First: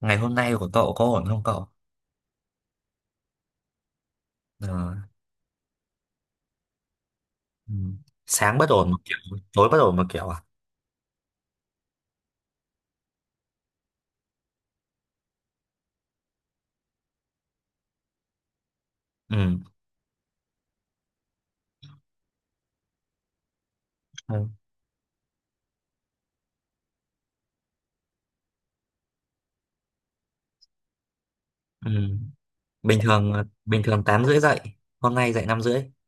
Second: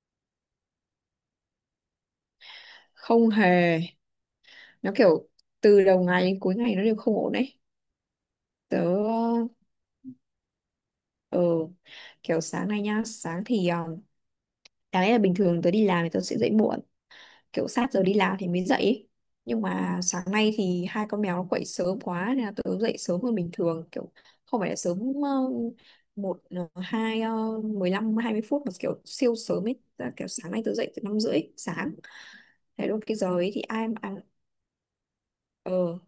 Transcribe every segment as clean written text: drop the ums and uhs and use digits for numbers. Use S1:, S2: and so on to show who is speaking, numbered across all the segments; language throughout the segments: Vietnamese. S1: Ngày hôm nay của cậu có ổn không cậu?
S2: Không hề. Nó
S1: Ờ,
S2: kiểu từ đầu ngày đến cuối ngày nó đều không ổn đấy.
S1: ừ. Sáng bất
S2: tớ
S1: ổn một kiểu, tối bất ổn một kiểu à?
S2: ờ kiểu sáng nay nhá, sáng thì đáng lẽ là bình thường tớ đi làm thì tớ sẽ dậy muộn, kiểu sát giờ đi làm thì mới dậy ấy.
S1: Ừ.
S2: Nhưng mà sáng nay thì hai con mèo nó quậy sớm quá nên là tớ dậy sớm hơn bình thường, kiểu
S1: Ừ.
S2: không phải là sớm một hai mười lăm hai mươi phút mà kiểu siêu sớm ấy. Tức là kiểu sáng nay tớ dậy từ năm rưỡi
S1: Ừ.
S2: sáng, thế
S1: Bình
S2: luôn. Cái giờ
S1: thường
S2: ấy thì
S1: bình
S2: ai…
S1: thường 8 rưỡi dậy, hôm nay dậy năm rưỡi.
S2: Ừ.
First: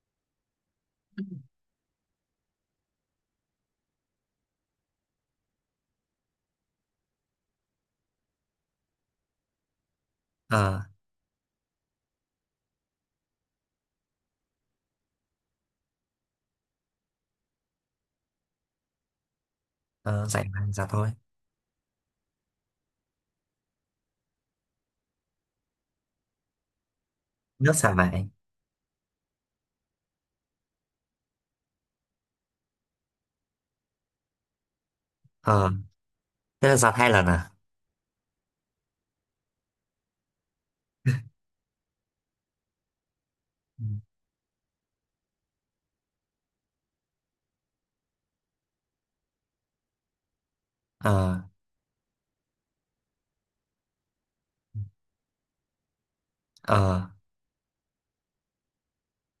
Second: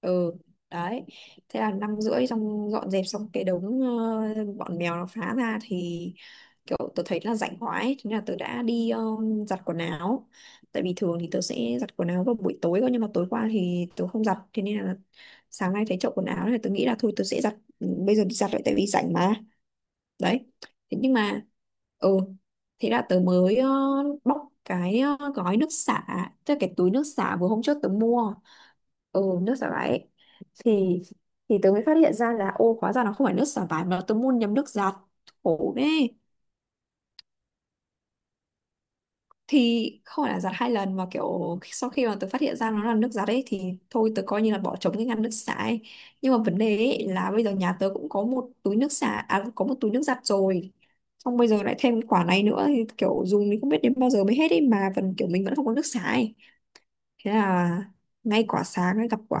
S2: Ừ, đấy. Thế là năm rưỡi xong dọn dẹp xong cái đống bọn mèo nó phá ra thì kiểu tớ thấy là rảnh quá ấy. Thế nên là tớ đã đi giặt quần áo,
S1: Ờ,
S2: tại vì thường thì tớ sẽ giặt quần áo vào buổi tối cơ, nhưng mà tối qua thì tớ không giặt, thế nên là sáng nay thấy chậu quần áo này tớ nghĩ là thôi tớ sẽ giặt bây giờ, đi giặt lại tại vì rảnh mà.
S1: ờ, dậy
S2: Đấy.
S1: mà, giặt
S2: Thế
S1: thôi.
S2: nhưng mà, ừ, thế là tớ mới bóc cái gói nước xả, tức là cái túi nước xả vừa hôm
S1: Nước
S2: trước tớ
S1: xả vải.
S2: mua. Ừ, nước xả vải ấy. thì thì tớ mới phát hiện ra là ô, hóa ra nó không phải nước xả vải, mà tớ mua nhầm nước giặt.
S1: Ờ,
S2: Khổ đấy.
S1: thế là giặt hai lần à?
S2: Thì không phải là giặt hai lần, mà kiểu sau khi mà tớ phát hiện ra nó là nước giặt ấy thì
S1: Ừ.
S2: thôi tớ coi như là bỏ trống cái ngăn nước xả ấy. Nhưng mà vấn đề ấy là bây giờ nhà tớ cũng có một túi nước xả, à, có một túi nước giặt rồi, xong
S1: Ờ,
S2: bây giờ lại thêm quả này nữa thì kiểu dùng thì không biết đến bao giờ mới hết ấy, mà vẫn kiểu mình vẫn không có nước xả ấy.
S1: ờ,
S2: Thế là ngay quả sáng ấy gặp quả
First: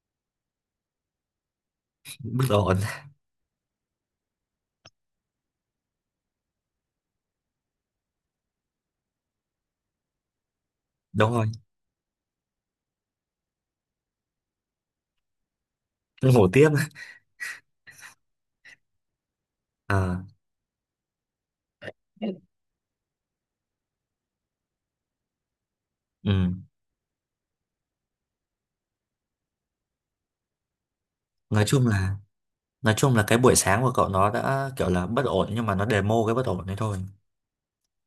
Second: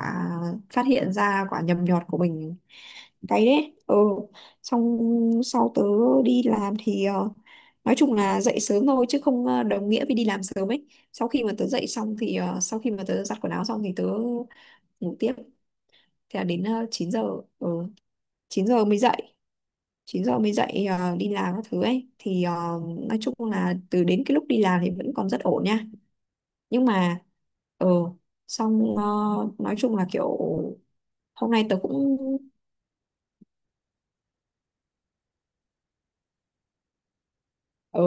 S2: phát hiện ra quả nhầm nhọt của
S1: bất
S2: mình.
S1: ổn.
S2: Cái đấy, ừ. Xong sau tớ đi làm thì nói chung là dậy sớm thôi chứ không đồng nghĩa với đi làm sớm ấy. Sau
S1: Đúng
S2: khi
S1: rồi,
S2: mà tớ dậy xong thì, ờ, sau khi mà tớ giặt quần áo xong thì tớ ngủ tiếp. Thế là
S1: ngủ
S2: đến
S1: tiếp.
S2: 9 giờ, ừ, 9 giờ mới dậy,
S1: Ờ.
S2: 9 giờ mới dậy, đi làm các thứ ấy thì nói chung là từ đến cái lúc đi làm thì vẫn còn rất ổn nha.
S1: Ừ.
S2: Nhưng mà ờ xong ờ, nói chung là kiểu hôm
S1: Nói
S2: nay tớ
S1: chung là
S2: cũng,
S1: nói chung là cái buổi sáng của cậu nó đã kiểu là bất ổn nhưng mà nó demo cái bất ổn đấy thôi.
S2: ờ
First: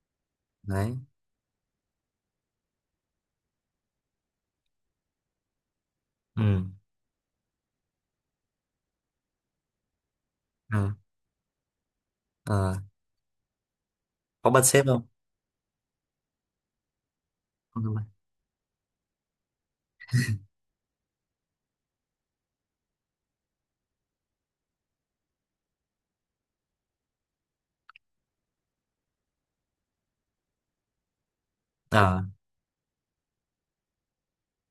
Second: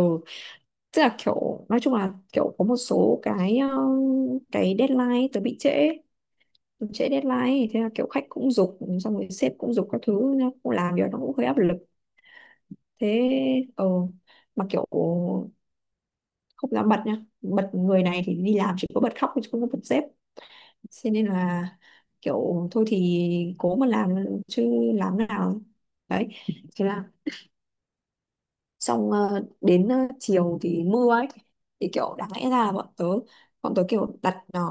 S1: Đấy.
S2: tức là kiểu nói chung là kiểu có một số cái cái deadline ấy, tớ bị trễ.
S1: Ừ.
S2: Tớ trễ deadline ấy. Thế là kiểu khách cũng giục, xong rồi sếp cũng giục các thứ, nó cũng
S1: Ừ.
S2: làm việc nó cũng hơi áp lực.
S1: Ờ,
S2: Thế ờ
S1: có bật
S2: Mà
S1: sếp
S2: kiểu
S1: không?
S2: không dám bật nha, bật
S1: Không.
S2: người này thì đi làm chỉ có bật khóc chứ không có bật sếp. Thế nên là kiểu thôi thì cố mà làm chứ làm nào. Đấy. Thế là xong, đến chiều thì mưa ấy, thì kiểu
S1: Ờ,
S2: đáng lẽ ra là bọn tớ kiểu đặt,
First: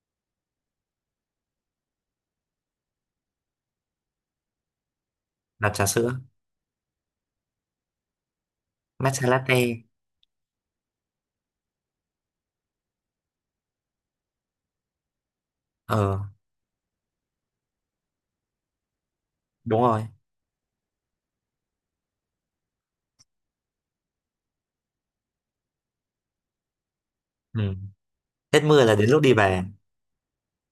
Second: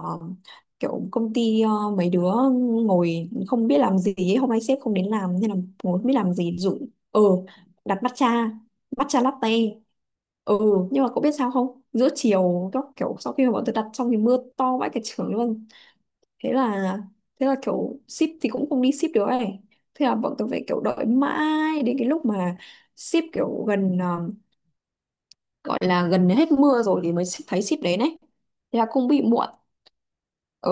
S2: kiểu công ty mấy đứa ngồi không biết làm gì ấy. Hôm nay sếp không đến làm nên là
S1: làm trà
S2: ngồi không
S1: sữa
S2: biết làm gì dụ. Ừ, đặt matcha, matcha
S1: matcha
S2: latte.
S1: latte.
S2: Ừ, nhưng mà cậu biết sao không, giữa chiều các kiểu sau khi mà bọn tớ đặt xong thì mưa to vãi cả trường luôn.
S1: Ờ,
S2: Thế là thế là kiểu ship thì cũng không đi ship được ấy.
S1: đúng rồi.
S2: Thế là bọn tôi phải kiểu đợi mãi đến cái lúc mà ship kiểu gần, gọi là gần hết mưa rồi thì mới thấy
S1: Ừ.
S2: ship đến ấy.
S1: Hết
S2: Thế
S1: mưa
S2: là
S1: là
S2: cũng
S1: đến lúc
S2: bị
S1: đi
S2: muộn.
S1: về.
S2: Ừ,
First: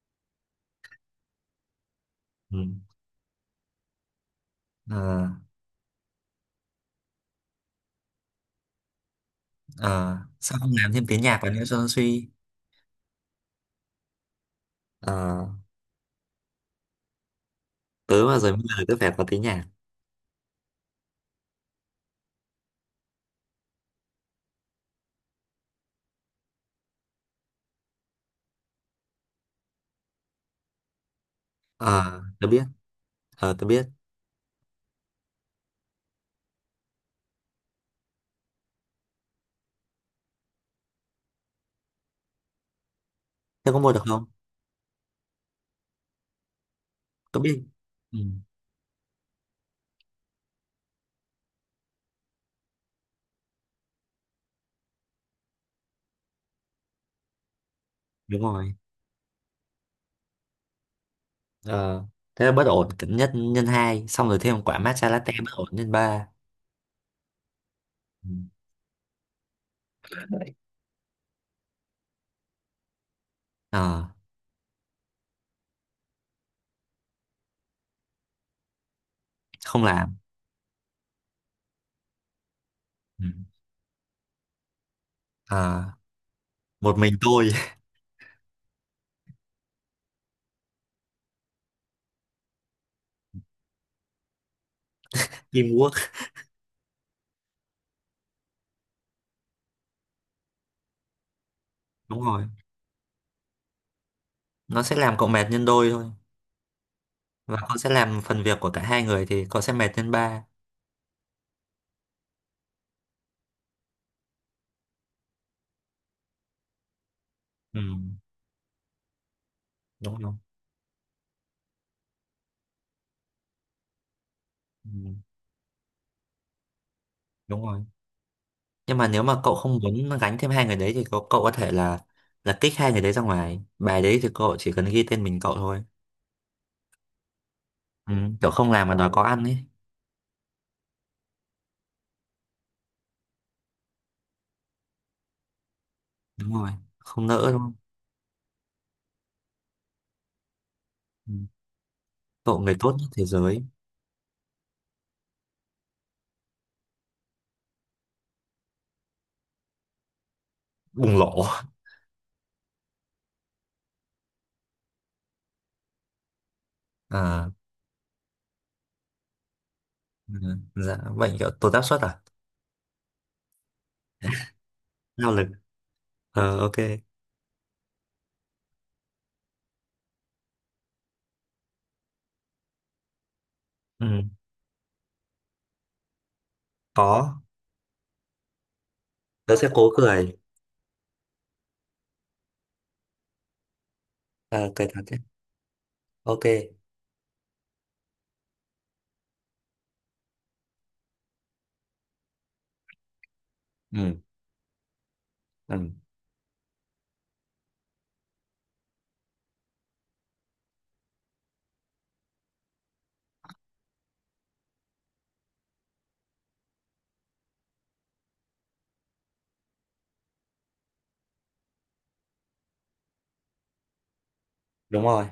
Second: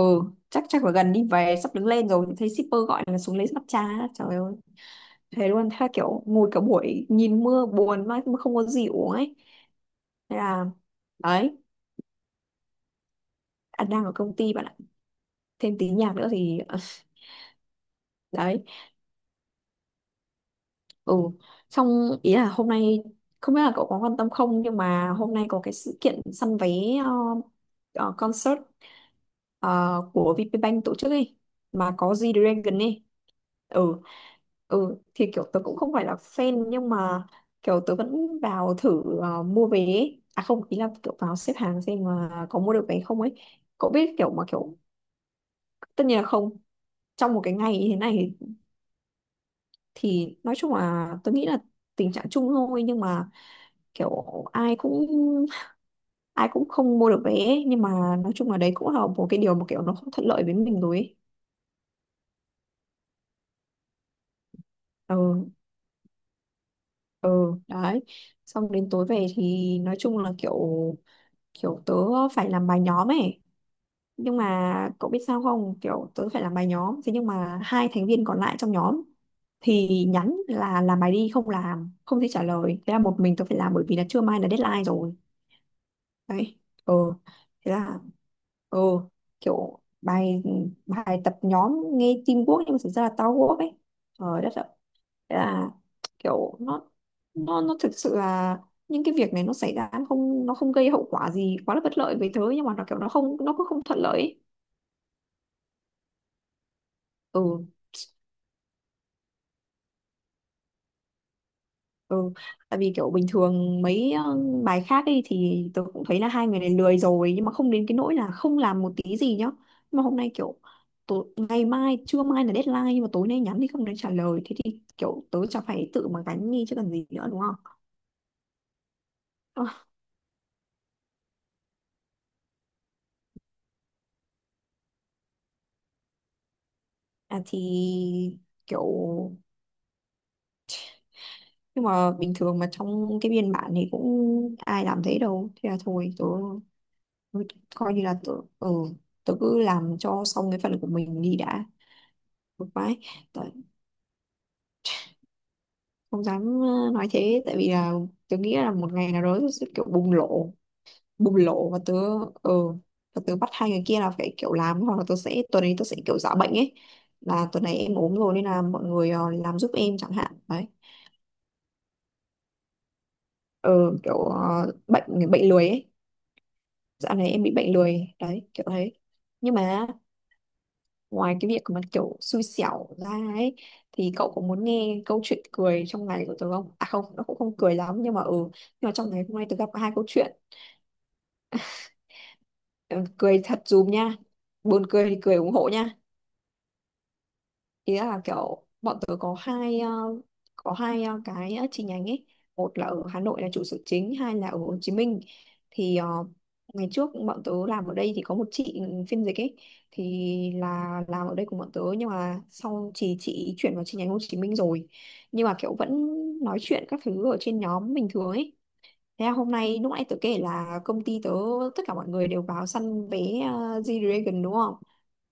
S2: chắc chắc là gần đi về sắp đứng lên rồi thì thấy
S1: Ừ.
S2: shipper gọi là xuống lấy mặt trà. Trời ơi,
S1: Ờ,
S2: thế luôn. Thế là kiểu ngồi cả buổi nhìn mưa buồn mà không có gì uống ấy.
S1: ờ,
S2: Thế
S1: sao
S2: là,
S1: không làm thêm tiếng nhạc vào
S2: đấy,
S1: nữa cho nó suy?
S2: anh đang ở công ty bạn ạ.
S1: Ờ,
S2: Thêm tí nhạc nữa thì
S1: tớ mà rồi mưa
S2: đấy.
S1: là tớ phải có tiếng nhạc.
S2: Ừ, xong ý là hôm nay, không biết là cậu có quan tâm không nhưng mà hôm nay có cái sự kiện săn vé, ờ, concert ờ, của VPBank tổ chức ấy, mà có
S1: Ờ, tớ biết.
S2: G-Dragon ấy.
S1: Ờ, tớ biết.
S2: Ừ, ừ, thì kiểu tớ cũng không phải là fan nhưng mà kiểu tớ vẫn vào thử, mua vé ấy. À không, ý là kiểu vào xếp hàng xem mà có mua được vé không ấy.
S1: Thế có
S2: Cậu
S1: mua được
S2: biết
S1: không?
S2: kiểu mà kiểu, tất nhiên là không, trong
S1: Tớ
S2: một cái
S1: biết.
S2: ngày như thế
S1: Ừ.
S2: này. Thì nói chung là tôi nghĩ là tình trạng chung thôi, nhưng mà kiểu ai cũng, ai cũng không mua được vé ấy. Nhưng mà nói
S1: Đúng
S2: chung là đấy
S1: rồi.
S2: cũng là một cái điều mà kiểu nó không thuận lợi với mình rồi ấy.
S1: Ờ, thế là bất ổn nhất nhân hai xong rồi thêm quả matcha latte
S2: Ừ,
S1: bất ổn nhân ba.
S2: ừ, đấy.
S1: Ừ.
S2: Xong đến tối về thì nói chung là kiểu, kiểu tớ phải làm bài nhóm ấy.
S1: Ờ,
S2: Nhưng mà cậu biết sao không, kiểu tớ phải làm bài nhóm, thế nhưng mà hai thành viên còn lại trong nhóm
S1: không
S2: thì
S1: làm.
S2: nhắn là làm bài đi không làm, không thể trả lời. Thế là một
S1: Ừ.
S2: mình tớ phải làm bởi vì là trưa mai là deadline rồi.
S1: Ờ,
S2: Đấy.
S1: một
S2: Ừ,
S1: mình tôi.
S2: thế là, ừ, kiểu bài bài tập nhóm nghe teamwork nhưng mà thực ra là tao work ấy. Trời đất ạ. Thế là
S1: Teamwork.
S2: kiểu nó thực sự là những cái việc này nó xảy ra, nó không, nó không gây hậu quả gì quá là bất lợi
S1: Đúng
S2: với tớ,
S1: rồi,
S2: nhưng mà nó kiểu nó không, nó cũng không thuận lợi ấy.
S1: nó sẽ làm cậu mệt nhân đôi thôi. Và
S2: Ừ.
S1: con sẽ làm phần việc của cả hai người thì cậu sẽ mệt lên ba.
S2: Ừ, tại vì kiểu bình thường mấy bài khác ấy thì tôi cũng thấy là hai người này lười rồi, nhưng mà không
S1: Ừ,
S2: đến cái nỗi là không làm một tí gì nhá. Nhưng mà
S1: đúng
S2: hôm nay
S1: rồi.
S2: kiểu tối, ngày mai trưa mai là deadline, nhưng mà tối nay nhắn thì không đến trả lời, thế thì
S1: Ừ,
S2: kiểu tớ chả phải tự mà gánh đi chứ cần gì nữa, đúng
S1: đúng
S2: không?
S1: rồi. Nhưng mà nếu mà cậu
S2: Ờ.
S1: không muốn gánh thêm hai người đấy thì cậu có thể là kích hai người đấy ra ngoài bài đấy thì cậu chỉ cần ghi tên mình cậu thôi.
S2: À, thì
S1: Ừ, kiểu không làm
S2: kiểu,
S1: mà đòi có ăn ấy.
S2: nhưng mà bình thường mà trong cái biên bản thì cũng ai làm thế đâu. Thế là thôi tớ,
S1: Đúng rồi, không
S2: tớ
S1: nỡ đúng không.
S2: coi như là tớ, ừ, tớ cứ làm cho xong cái phần của mình
S1: Ừ.
S2: đi đã.
S1: Cậu
S2: Một
S1: người tốt
S2: cái
S1: nhất thế giới.
S2: không dám, nói thế tại vì là tớ nghĩ là một ngày nào đó tớ sẽ kiểu bùng lộ,
S1: Bùng
S2: bùng
S1: lộ.
S2: lộ và tớ, ờ và tớ bắt hai người kia là phải kiểu làm, hoặc là tớ sẽ tuần ấy tớ sẽ kiểu giả bệnh ấy, là
S1: À,
S2: tuần này em ốm rồi nên là mọi người làm giúp em chẳng hạn,
S1: ừ,
S2: đấy.
S1: dạ bệnh kiểu tụt áp suất à?
S2: ờ Kiểu bệnh
S1: Lao lực.
S2: bệnh lười ấy.
S1: Ờ, ok.
S2: Dạo này em bị bệnh lười đấy, kiểu thế. Nhưng mà, ngoài cái việc mà kiểu xui xẻo ra ấy, thì
S1: Ừ,
S2: cậu có muốn nghe câu chuyện cười trong ngày của tớ không? À không, nó cũng
S1: có.
S2: không cười lắm, nhưng mà ừ, nhưng mà trong ngày hôm nay
S1: Tớ
S2: tớ
S1: sẽ
S2: gặp
S1: cố
S2: hai câu
S1: cười.
S2: chuyện. Ừ, cười thật dùm nha.
S1: Ờ,
S2: Buồn
S1: cười thật
S2: cười thì
S1: đấy.
S2: cười ủng hộ nha.
S1: Ok.
S2: Ý là kiểu bọn tớ có hai, có hai cái chi nhánh ấy, một là ở Hà Nội là trụ sở chính,
S1: Ừ,
S2: hai là ở Hồ Chí Minh.
S1: ừ,
S2: Thì ngày trước bọn tớ làm ở đây thì có một chị phiên dịch ấy, thì là làm ở đây cùng bọn tớ nhưng mà sau chị chuyển vào chi nhánh Hồ Chí Minh rồi, nhưng mà kiểu vẫn nói chuyện các thứ ở trên nhóm bình thường ấy. Thế là hôm nay lúc nãy tớ kể là công ty tớ tất cả mọi người đều vào săn vé G-Dragon, đúng không?
S1: đúng rồi.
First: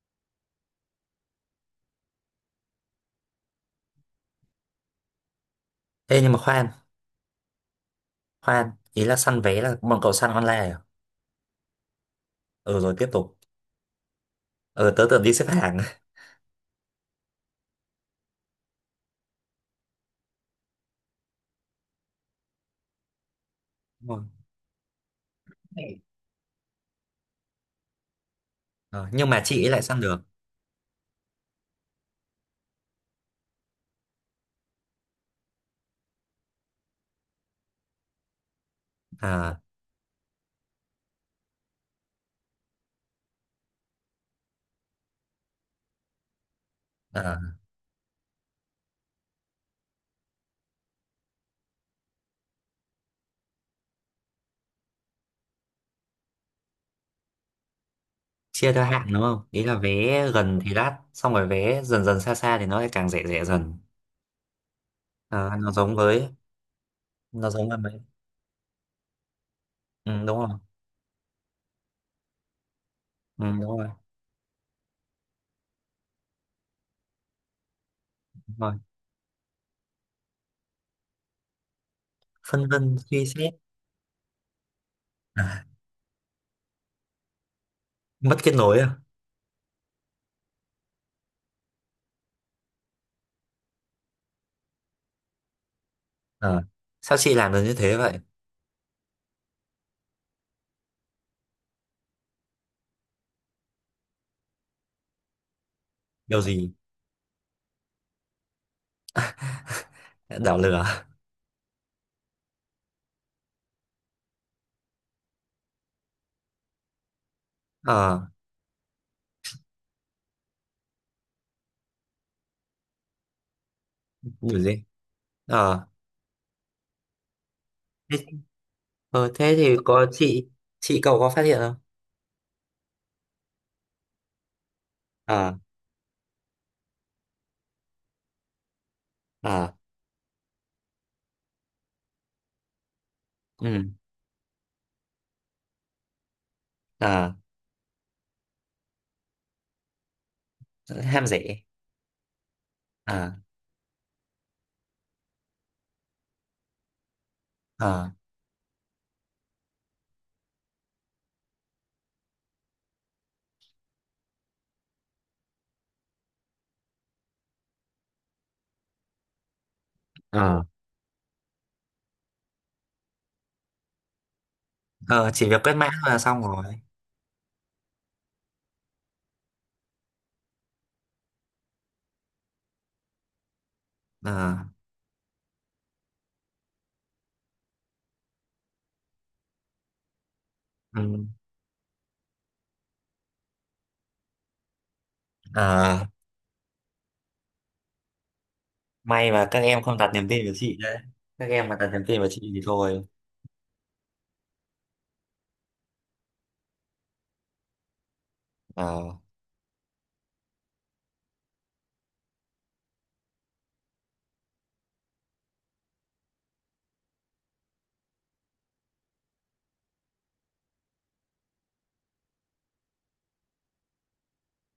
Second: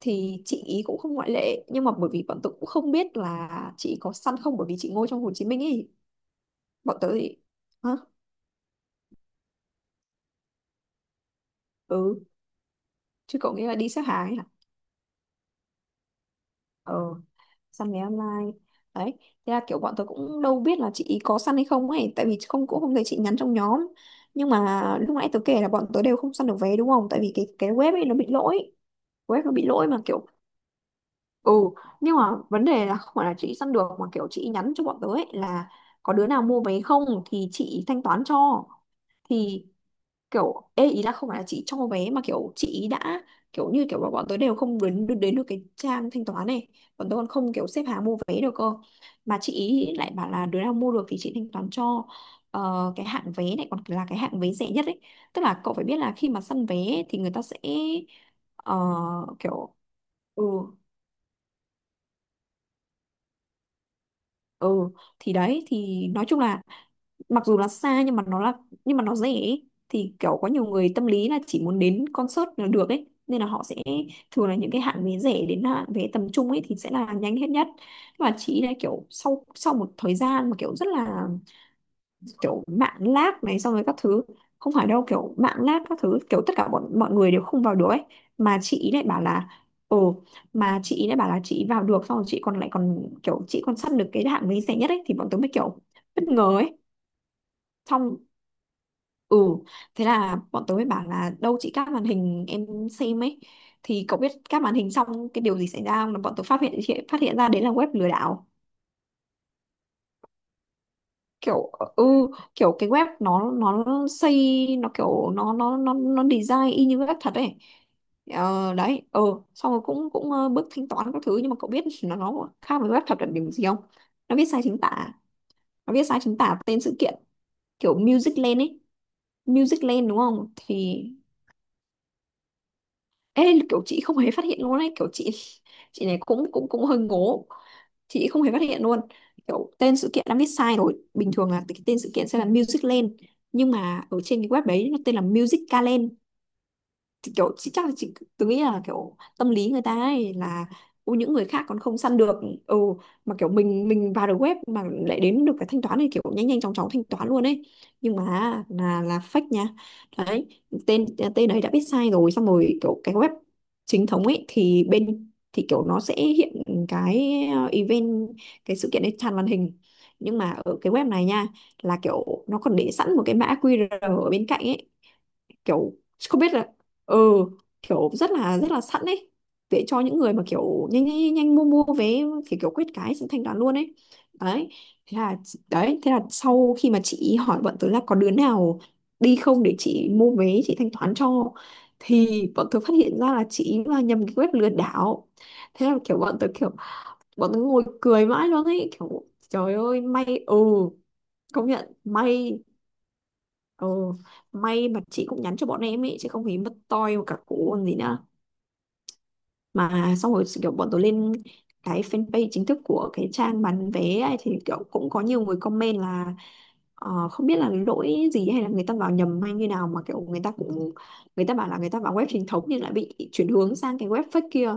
S2: Thì chị ý cũng không ngoại lệ, nhưng mà bởi vì bọn tớ cũng không biết là chị ý có săn không, bởi vì chị ngồi trong Hồ Chí Minh ấy.
S1: Ê nhưng mà khoan.
S2: Bọn tớ thì, hả?
S1: Khoan, ý là săn vé là bọn cậu săn online à?
S2: Ừ,
S1: Ừ rồi tiếp tục.
S2: chứ cậu nghĩ là đi xếp hàng ấy hả?
S1: Ừ tớ tưởng đi xếp hàng.
S2: Ờ, săn vé online. Đấy. Thế là kiểu bọn tớ cũng đâu biết là chị ý có săn hay không ấy, tại vì không cũng không thấy chị nhắn trong nhóm.
S1: Đúng rồi.
S2: Nhưng mà lúc nãy tớ kể là bọn tớ đều không săn được vé đúng không, tại vì cái web ấy nó bị lỗi.
S1: Ờ, nhưng mà
S2: Web nó
S1: chị
S2: bị
S1: ấy lại
S2: lỗi mà
S1: săn được.
S2: kiểu, ừ, nhưng mà vấn đề là không phải là chị săn được, mà kiểu chị nhắn cho bọn tớ ấy là có đứa nào mua vé không thì chị thanh toán cho.
S1: À,
S2: Thì kiểu ê ý là không phải là chị cho vé mà kiểu chị đã kiểu như kiểu bọn bọn tớ đều không đến đến được cái trang thanh toán này. Bọn tớ còn
S1: à,
S2: không kiểu xếp hàng mua vé được cơ. Mà chị ý lại bảo là đứa nào mua được thì chị thanh toán cho. Ờ, cái hạng vé này còn là cái hạng vé rẻ nhất ấy. Tức là cậu phải biết là khi mà săn vé thì người ta sẽ
S1: chia
S2: ờ,
S1: theo hạng đúng không? Ý là
S2: kiểu,
S1: vé
S2: ừ,
S1: gần thì đắt, xong rồi vé dần dần xa xa thì nó lại càng rẻ rẻ dần.
S2: ừ, thì
S1: Ờ,
S2: đấy thì nói chung là mặc
S1: nó
S2: dù là
S1: giống với mấy.
S2: xa nhưng mà nó là nhưng mà nó rẻ ấy.
S1: Ừ,
S2: Thì kiểu
S1: đúng
S2: có
S1: rồi.
S2: nhiều người tâm lý là chỉ muốn đến concert là được ấy nên
S1: Ừ,
S2: là
S1: đúng
S2: họ sẽ
S1: rồi.
S2: thường là những cái hạng vé rẻ đến hạng vé tầm trung ấy thì sẽ là nhanh hết nhất. Và
S1: Đúng
S2: chị ấy là
S1: rồi.
S2: kiểu sau sau một thời gian mà kiểu rất là kiểu
S1: Phân vân
S2: mạng
S1: suy
S2: lag
S1: xét.
S2: này xong rồi các thứ. Không phải đâu kiểu mạng
S1: À,
S2: lag các thứ kiểu tất cả bọn mọi người đều không vào được ấy.
S1: mất kết
S2: Mà
S1: nối
S2: chị ý
S1: à?
S2: lại bảo là ồ, mà chị ý lại bảo là chị ý vào được xong rồi chị còn lại còn kiểu chị còn săn được cái hạng vé rẻ nhất ấy thì bọn tớ mới kiểu bất ngờ
S1: Ờ,
S2: ấy.
S1: sao chị làm được như thế
S2: Xong,
S1: vậy?
S2: ừ, thế là bọn tớ mới bảo là đâu chị các màn hình em xem ấy thì cậu biết các màn hình xong cái điều gì xảy ra không là bọn
S1: Điều
S2: tớ phát
S1: gì
S2: hiện phát hiện ra đấy là web lừa đảo.
S1: đảo lửa?
S2: Kiểu, ừ, kiểu cái web nó xây, nó kiểu nó design y như web thật ấy.
S1: Ờ,
S2: Ờ, đấy, ờ, xong rồi cũng cũng, ờ, bước thanh toán các thứ nhưng mà cậu biết nó khác với web thật là điểm gì không. Nó viết
S1: điều
S2: sai chính
S1: gì?
S2: tả,
S1: Ờ,
S2: nó viết sai chính tả tên sự kiện, kiểu
S1: thế,
S2: Music Land ấy.
S1: ờ, thế thì
S2: Music
S1: có
S2: Land đúng không
S1: chị
S2: thì
S1: cậu có phát hiện không?
S2: ê, kiểu chị không hề phát hiện luôn ấy, kiểu chị
S1: Ờ.
S2: chị này cũng cũng cũng hơi ngố. Chị không hề phát hiện luôn
S1: Ờ.
S2: kiểu tên sự kiện đã viết sai rồi. Bình thường là cái tên sự kiện sẽ là Music Land nhưng
S1: Ừ.
S2: mà ở trên cái web đấy nó tên là Music Calend.
S1: Ờ.
S2: Thì kiểu chị chắc là chị, tôi nghĩ là kiểu tâm lý người ta ấy là ô
S1: Ham
S2: những người
S1: rẻ.
S2: khác còn không săn được, ừ,
S1: Ờ.
S2: mà kiểu mình vào được web mà lại đến được cái thanh toán này kiểu nhanh nhanh chóng chóng thanh toán luôn ấy.
S1: Ờ.
S2: Nhưng mà là fake nha. Đấy, tên tên ấy đã biết sai rồi xong rồi kiểu cái web chính thống ấy thì bên thì kiểu nó sẽ hiện cái ờ, event, cái sự kiện ấy tràn màn hình. Nhưng mà
S1: Ờ.
S2: ở cái web này nha là kiểu nó còn để sẵn một cái mã QR ở bên cạnh ấy.
S1: Ờ, chỉ việc quét mã
S2: Kiểu
S1: là
S2: không
S1: xong
S2: biết
S1: rồi.
S2: là, ừ, kiểu rất là sẵn ấy để cho những người mà kiểu nhanh nhanh nhanh nhanh mua mua vé thì kiểu quyết cái xong thanh toán luôn ấy.
S1: Ờ.
S2: Đấy, thế là, đấy thế là sau khi mà chị hỏi bọn tớ là có đứa nào đi không để chị mua vé, chị thanh toán
S1: Ừ.
S2: cho thì bọn tớ phát hiện ra là chị là nhầm cái web lừa đảo. Thế
S1: Ờ,
S2: là kiểu bọn tớ ngồi cười mãi luôn ấy kiểu
S1: may mà các
S2: trời
S1: em không
S2: ơi,
S1: đặt niềm
S2: may,
S1: tin vào
S2: ừ,
S1: chị đấy. Các
S2: công
S1: em mà đặt
S2: nhận
S1: niềm tin vào chị
S2: may.
S1: thì thôi.
S2: Ồ, may mà chị cũng nhắn cho bọn em ấy chứ không thì mất toi một cả cụ còn gì nữa.
S1: Ờ.
S2: Mà xong rồi kiểu bọn tôi lên cái fanpage chính thức của cái trang bán vé ấy, thì kiểu cũng có nhiều người comment là, ờ, không biết là lỗi gì hay là người ta vào nhầm hay như nào mà kiểu người ta cũng, người ta bảo là người ta vào web chính thống nhưng lại bị chuyển hướng sang cái web fake kia.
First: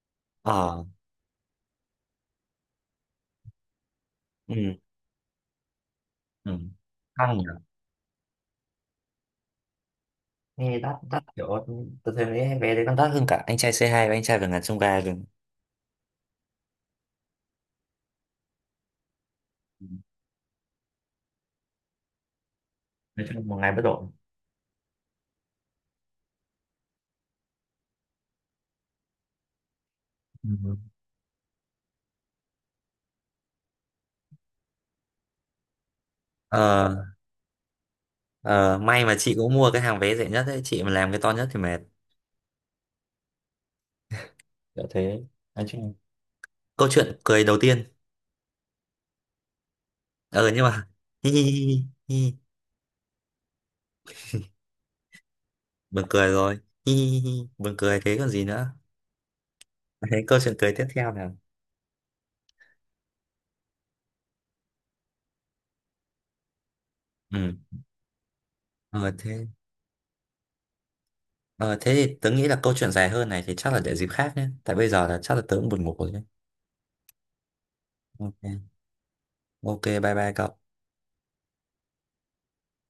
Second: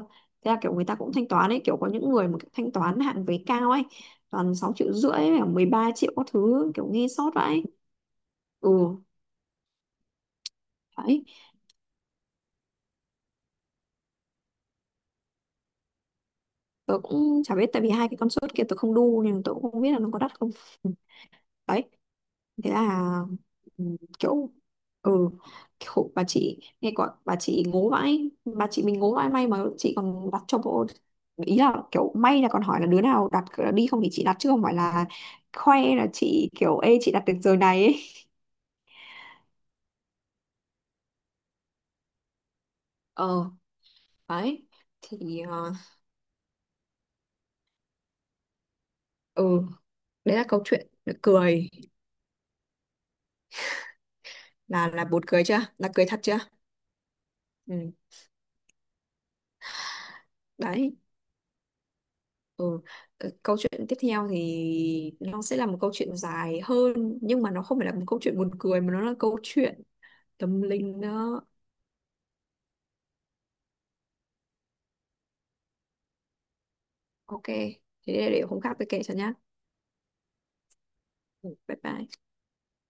S2: Thế là kiểu
S1: Ờ.
S2: người ta cũng thanh toán ấy, kiểu có những người mà thanh toán hạn vé cao ấy, toàn
S1: Ừ.
S2: 6,5 triệu, 13 triệu các
S1: Ừ,
S2: thứ, kiểu nghe sót
S1: căng nhỉ.
S2: vậy. Ừ,
S1: Nghe đắt đắt
S2: đấy,
S1: kiểu tôi thấy mấy vé đấy còn đắt hơn cả anh trai c hai và anh trai vượt ngàn chông gai rồi.
S2: tớ cũng chả biết tại vì hai cái con sốt kia tớ không đu nên tớ cũng không
S1: Ừ.
S2: biết là nó có đắt không. Ừ, đấy, thế là,
S1: Nói chung một ngày bất
S2: ừ,
S1: ổn.
S2: kiểu, ừ, khổ bà chị, nghe gọi bà chị ngố vãi, bà chị mình ngố vãi, may mà chị còn đặt cho bộ.
S1: Ừ.
S2: Ý là kiểu may là còn hỏi là đứa nào đặt đi không thì chị đặt chứ không phải là khoe là chị kiểu
S1: Ờ,
S2: ê chị đặt được giờ này ấy.
S1: ờ, may mà chị cũng mua cái hàng vé rẻ nhất ấy, chị mà làm cái to nhất thì mệt.
S2: Ờ, đấy
S1: Kiểu thế.
S2: thì,
S1: Nói
S2: ờ,
S1: chung câu chuyện cười đầu tiên.
S2: ừ, đấy là
S1: Ờ
S2: câu
S1: nhưng
S2: chuyện
S1: mà hi hi hi
S2: cười,
S1: hi hi.
S2: là buồn cười chưa, là
S1: Buồn
S2: cười thật
S1: cười
S2: chưa.
S1: rồi. Hi hi hi hi. Buồn
S2: Ừ,
S1: cười thế còn gì nữa. Thế câu chuyện cười tiếp
S2: đấy.
S1: theo nào.
S2: Ừ, ờ, câu chuyện tiếp theo thì nó sẽ là một câu chuyện dài hơn nhưng
S1: Ừ.
S2: mà nó không phải là một câu chuyện buồn cười mà nó
S1: Ờ
S2: là câu
S1: thế.
S2: chuyện tâm linh đó.
S1: Ờ, thế thì tớ nghĩ là câu chuyện dài hơn này thì chắc là để dịp khác nhé, tại bây giờ là chắc là tớ cũng buồn ngủ rồi nhé.
S2: Ok, thế để hôm
S1: Ok.
S2: khác tôi kể cho nhá.
S1: Ok bye bye cậu.
S2: Ừ, bye bye.